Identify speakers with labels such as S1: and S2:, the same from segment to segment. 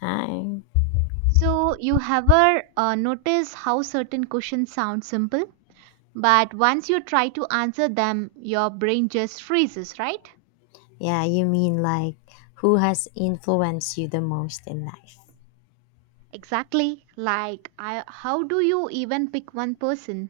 S1: Hi.
S2: So, you ever notice how certain questions sound simple, but once you try to answer them, your brain just freezes, right?
S1: Yeah, you mean like who has influenced you the most in life?
S2: Exactly. Like, how do you even pick one person?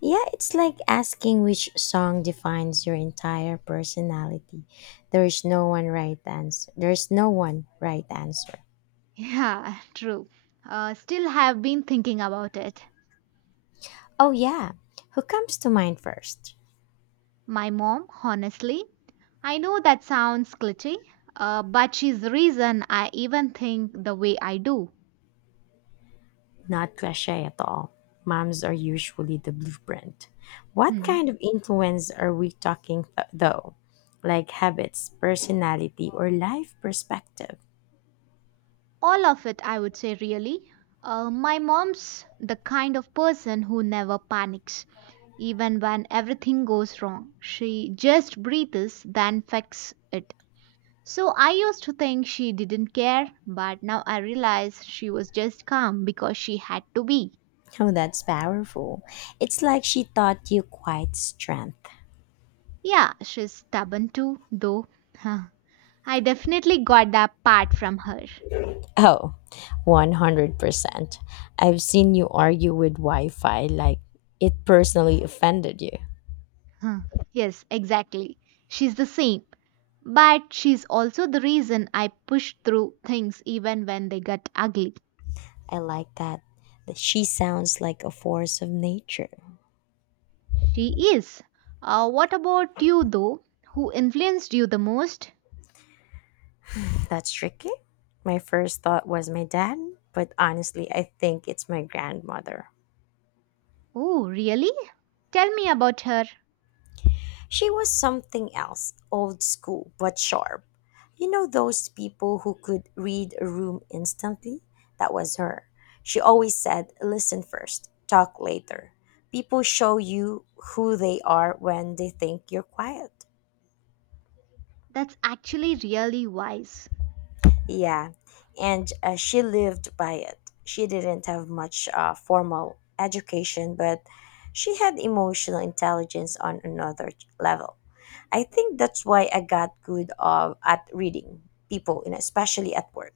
S1: Yeah, it's like asking which song defines your entire personality. There is no one right answer. There's no one right answer.
S2: Yeah, true. Still have been thinking about it.
S1: Oh yeah, who comes to mind first?
S2: My mom, honestly. I know that sounds glitchy, but she's the reason I even think the way I do.
S1: Not cliche at all. Moms are usually the blueprint. What kind
S2: Hmm.
S1: of influence are we talking though? Like habits, personality, or life perspective?
S2: All of it, I would say, really. My mom's the kind of person who never panics, even when everything goes wrong. She just breathes, then fixes it. So I used to think she didn't care, but now I realize she was just calm because she had to be.
S1: Oh, that's powerful. It's like she taught you quiet strength.
S2: Yeah, she's stubborn too, though. Huh. I definitely got that part from her.
S1: Oh, 100%. I've seen you argue with Wi Fi like it personally offended you.
S2: Huh. Yes, exactly. She's the same. But she's also the reason I push through things even when they get ugly.
S1: I like that. She sounds like a force of nature.
S2: She is. What about you, though? Who influenced you the most?
S1: That's tricky. My first thought was my dad, but honestly, I think it's my grandmother.
S2: Oh, really? Tell me about her.
S1: She was something else, old school, but sharp. You know those people who could read a room instantly? That was her. She always said, listen first, talk later. People show you who they are when they think you're quiet.
S2: That's actually really wise.
S1: Yeah, and she lived by it. She didn't have much formal education, but she had emotional intelligence on another level. I think that's why I got good at reading people, and especially at work.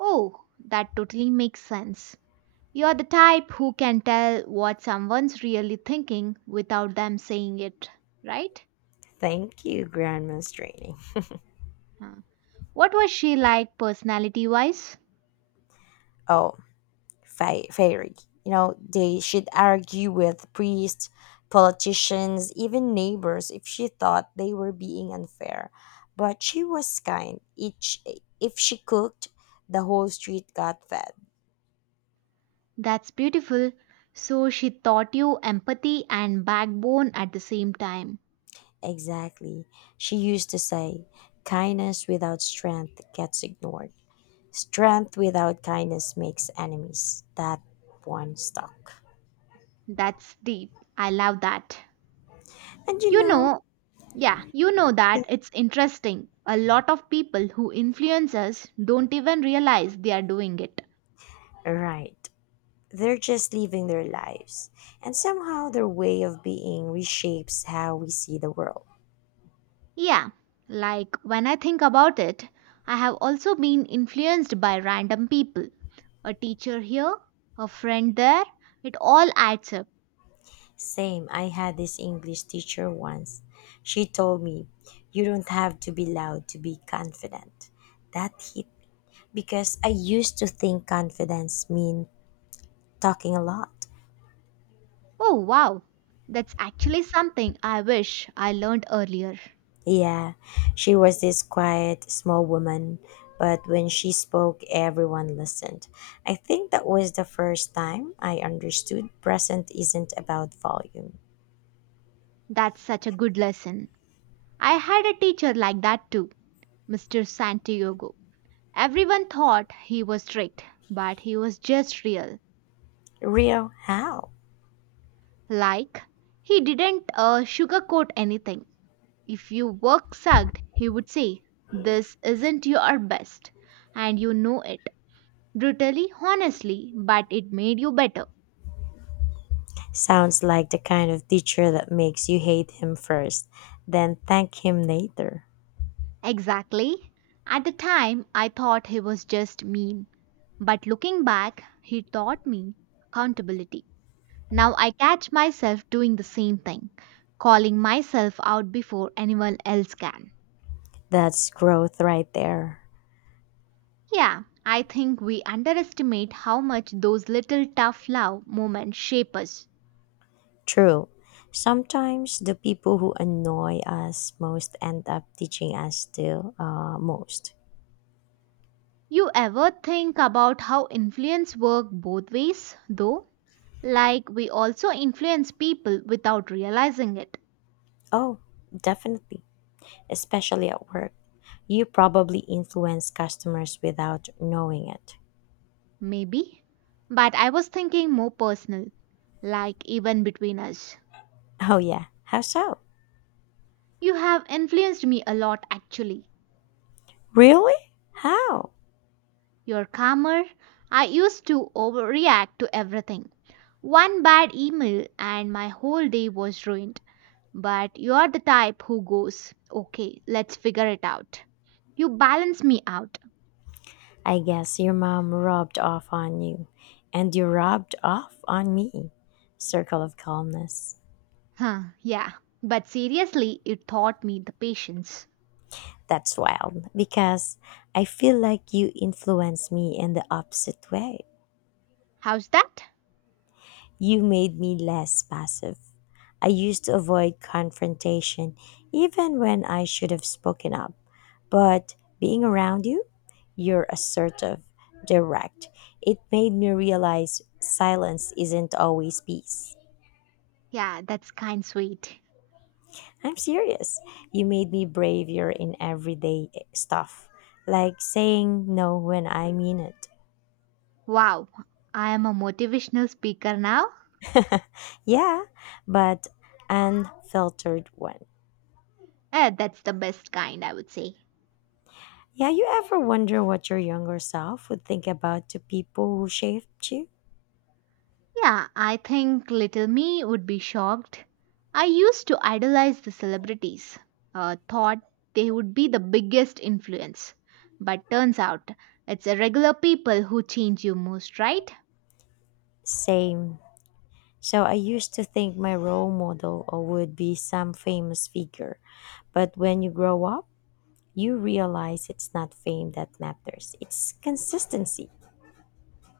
S2: Oh, that totally makes sense. You're the type who can tell what someone's really thinking without them saying it, right?
S1: Thank you, Grandma's training.
S2: Huh. What was she like personality wise?
S1: Oh, fairy. You know, they should argue with priests, politicians, even neighbors if she thought they were being unfair. But she was kind. If she cooked, the whole street got fed.
S2: That's beautiful. So she taught you empathy and backbone at the same time.
S1: Exactly. She used to say, kindness without strength gets ignored. Strength without kindness makes enemies. That one stuck.
S2: That's deep. I love that.
S1: And you
S2: You
S1: know,
S2: know, yeah, you know that it's interesting. A lot of people who influence us don't even realize they are doing it.
S1: right. They're just living their lives. And somehow their way of being reshapes how we see the world.
S2: Yeah, like when I think about it, I have also been influenced by random people. A teacher here, a friend there, it all adds up.
S1: Same, I had this English teacher once. She told me, You don't have to be loud to be confident. That hit me because I used to think confidence mean talking a lot.
S2: Oh, wow. That's actually something I wish I learned earlier.
S1: Yeah, she was this quiet, small woman, but when she spoke, everyone listened. I think that was the first time I understood present isn't about volume.
S2: That's such a good lesson. I had a teacher like that too, Mr. Santiago. Everyone thought he was strict, but he was just real.
S1: Real how?
S2: Like, he didn't sugarcoat anything. If your work sucked, he would say, "This isn't your best, and you know it." Brutally, honestly, but it made you better.
S1: Sounds like the kind of teacher that makes you hate him first, then thank him later.
S2: Exactly. At the time, I thought he was just mean. But looking back, he taught me accountability. Now I catch myself doing the same thing, calling myself out before anyone else can.
S1: That's growth right there.
S2: Yeah, I think we underestimate how much those little tough love moments shape us.
S1: True. Sometimes the people who annoy us most end up teaching us still most.
S2: You ever think about how influence work both ways, though? Like we also influence people without realizing it.
S1: Oh, definitely, especially at work. You probably influence customers without knowing it.
S2: Maybe. But I was thinking more personal, like even between us.
S1: Oh, yeah. How so?
S2: You have influenced me a lot actually.
S1: Really? How?
S2: You're calmer. I used to overreact to everything. One bad email and my whole day was ruined. But you're the type who goes, okay, let's figure it out. You balance me out.
S1: I guess your mom rubbed off on you, and you rubbed off on me. Circle of calmness.
S2: Huh, yeah. But seriously, it taught me the patience.
S1: That's wild because I feel like you influence me in the opposite way.
S2: How's that?
S1: You made me less passive. I used to avoid confrontation even when I should have spoken up. But being around you, you're assertive, direct. It made me realize silence isn't always peace.
S2: Yeah, that's kind sweet.
S1: I'm serious. You made me braver in everyday stuff, like saying no when I mean it.
S2: Wow, I am a motivational speaker now.
S1: Yeah, but unfiltered one.
S2: Eh, that's the best kind, I would say.
S1: Yeah, you ever wonder what your younger self would think about the people who shaped you?
S2: Yeah, I think little me would be shocked. I used to idolize the celebrities, thought they would be the biggest influence. But turns out it's the regular people who change you most, right?
S1: Same. So I used to think my role model would be some famous figure, but when you grow up, you realize it's not fame that matters, it's consistency.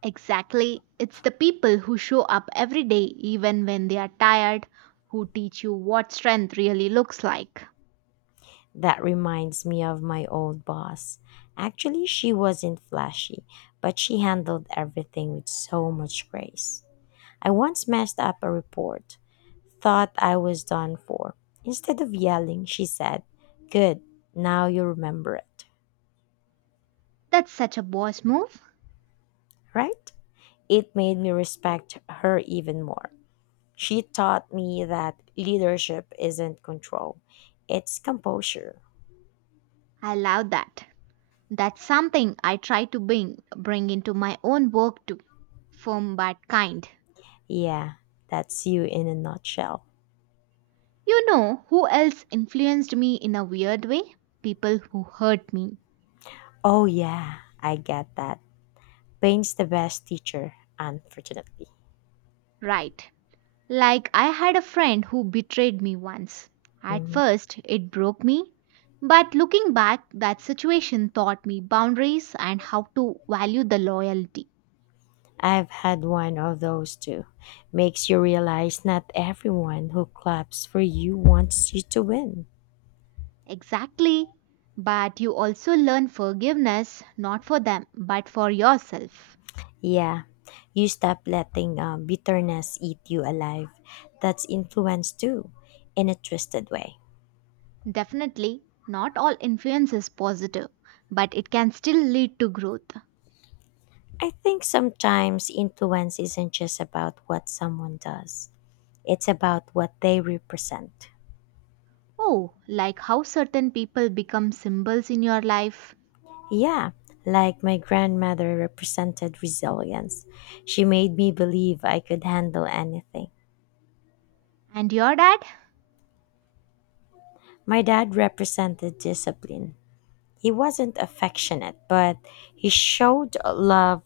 S2: Exactly. It's the people who show up every day, even when they are tired, who teach you what strength really looks like.
S1: That reminds me of my old boss. Actually, she wasn't flashy, but she handled everything with so much grace. I once messed up a report, thought I was done for. Instead of yelling, she said, Good, now you remember it,
S2: That's such a boss move.
S1: right? It made me respect her even more. She taught me that leadership isn't control, it's composure.
S2: I love that. That's something I try to bring into my own work too. Firm but kind.
S1: Yeah, that's you in a nutshell.
S2: You know who else influenced me in a weird way? People who hurt me.
S1: Oh, yeah, I get that. Pain's the best teacher, unfortunately.
S2: Right. Like I had a friend who betrayed me once. At
S1: Mhm.
S2: first, it broke me. But looking back, that situation taught me boundaries and how to value the loyalty.
S1: I've had one of those too. Makes you realize not everyone who claps for you wants you to win.
S2: Exactly. But you also learn forgiveness, not for them, but for yourself.
S1: Yeah, you stop letting bitterness eat you alive. That's influence too, in a twisted way.
S2: Definitely, not all influence is positive, but it can still lead to growth.
S1: I think sometimes influence isn't just about what someone does, it's about what they represent.
S2: Oh, like how certain people become symbols in your life.
S1: Yeah, like my grandmother represented resilience. She made me believe I could handle anything.
S2: And your dad?
S1: My dad represented discipline. He wasn't affectionate, but he showed love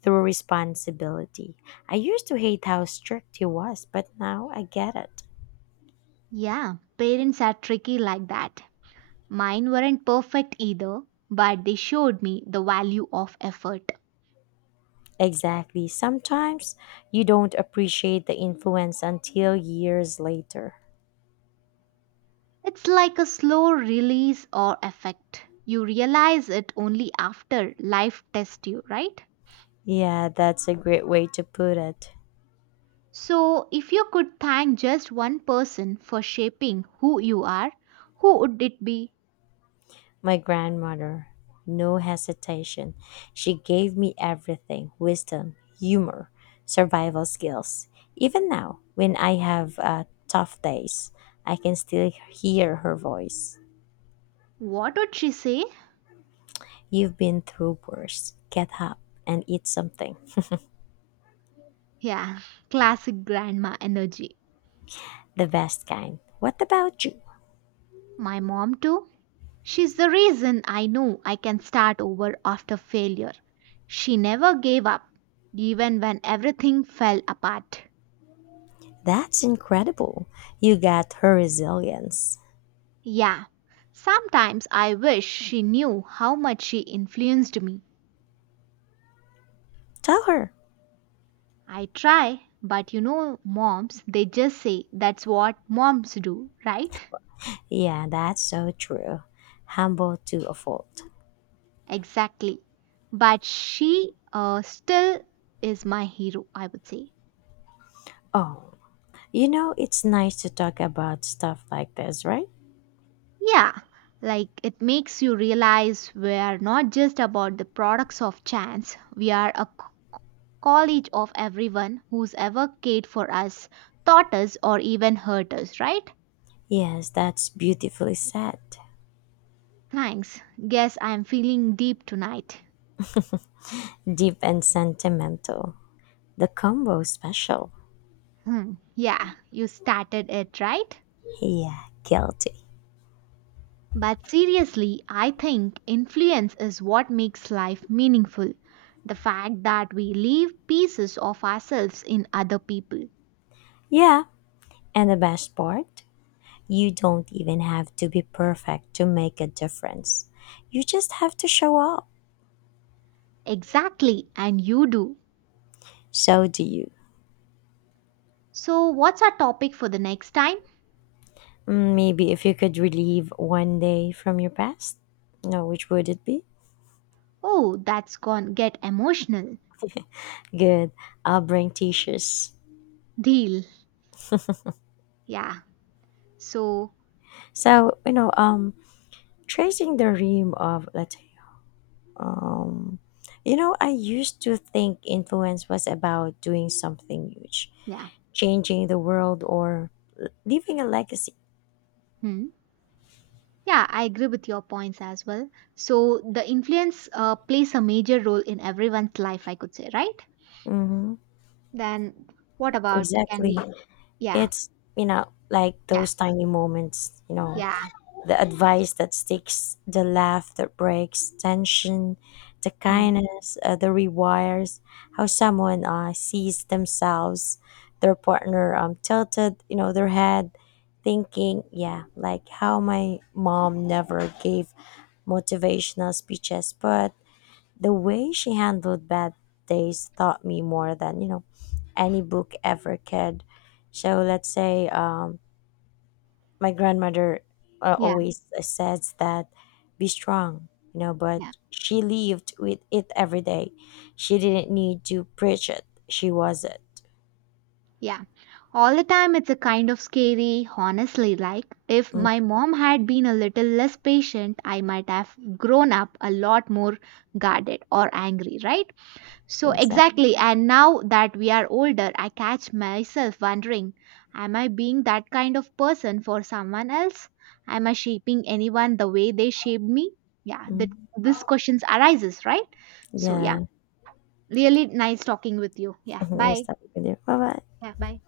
S1: through responsibility. I used to hate how strict he was, but now I get it.
S2: Yeah, parents are tricky like that. Mine weren't perfect either, but they showed me the value of effort.
S1: Exactly. Sometimes you don't appreciate the influence until years later.
S2: It's like a slow release or effect. You realize it only after life tests you, right?
S1: Yeah, that's a great way to put it.
S2: So, if you could thank just one person for shaping who you are, who would it be?
S1: My grandmother, no hesitation. She gave me everything: wisdom, humor, survival skills. Even now, when I have tough days, I can still hear her voice.
S2: What would she say?
S1: You've been through worse. Get up and eat something.
S2: Yeah, classic grandma energy.
S1: The best kind. What about you?
S2: My mom, too. She's the reason I know I can start over after failure. She never gave up, even when everything fell apart.
S1: That's incredible. You got her resilience.
S2: Yeah, sometimes I wish she knew how much she influenced me.
S1: Tell her.
S2: I try, but moms, they just say that's what moms do, right?
S1: Yeah, that's so true. Humble to a fault.
S2: Exactly. But she still is my hero, I would say.
S1: Oh, you know, it's nice to talk about stuff like this, right?
S2: Yeah, like it makes you realize we are not just about the products of chance, we are a college of everyone who's ever cared for us, taught us, or even hurt us, right?
S1: Yes, that's beautifully said.
S2: Thanks. Guess I'm feeling deep tonight.
S1: Deep and sentimental. The combo special.
S2: Hmm. Yeah, you started it, right?
S1: Yeah, guilty.
S2: But seriously, I think influence is what makes life meaningful. The fact that we leave pieces of ourselves in other people.
S1: Yeah, and the best part? You don't even have to be perfect to make a difference. You just have to show up.
S2: Exactly, and you do.
S1: So do you.
S2: So, what's our topic for the next time?
S1: Mm, maybe if you could relive one day from your past? No, which would it be?
S2: Oh, that's gone get emotional.
S1: Good. I'll bring t-shirts.
S2: Deal. Yeah. So,
S1: So, you know, tracing the rim of, let's say, um, you know, I used to think influence was about doing something huge,
S2: yeah.
S1: changing the world or leaving a legacy.
S2: Hmm. Yeah, I agree with your points as well. So, the influence plays a major role in everyone's life, I could say, right?
S1: Hmm.
S2: Then, what about can
S1: Exactly.
S2: we? Yeah.
S1: It's, like
S2: Yeah.
S1: those tiny moments,
S2: Yeah.
S1: the advice that sticks, the laugh that breaks tension, the
S2: Mm.
S1: kindness that rewires how someone sees themselves, their partner tilted, their head thinking, yeah, like how my mom never gave motivational speeches, but the way she handled bad days taught me more than any book ever could. So let's say my grandmother
S2: Yeah,
S1: always says that be strong,
S2: yeah,
S1: but she lived with it every day. She didn't need to preach it. She was it.
S2: yeah. All the time it's a kind of scary, honestly. Like, if
S1: Mm,
S2: my mom had been a little less patient, I might have grown up a lot more guarded or angry, right? So,
S1: exactly.
S2: exactly. And now that we are older, I catch myself wondering am I being that kind of person for someone else? Am I shaping anyone the way they shaped me? Yeah, that
S1: Mm,
S2: this questions arises, right? So, yeah,
S1: yeah.
S2: really nice talking with you. Yeah,
S1: Nice
S2: bye.
S1: talking with you, bye bye.
S2: Yeah, bye.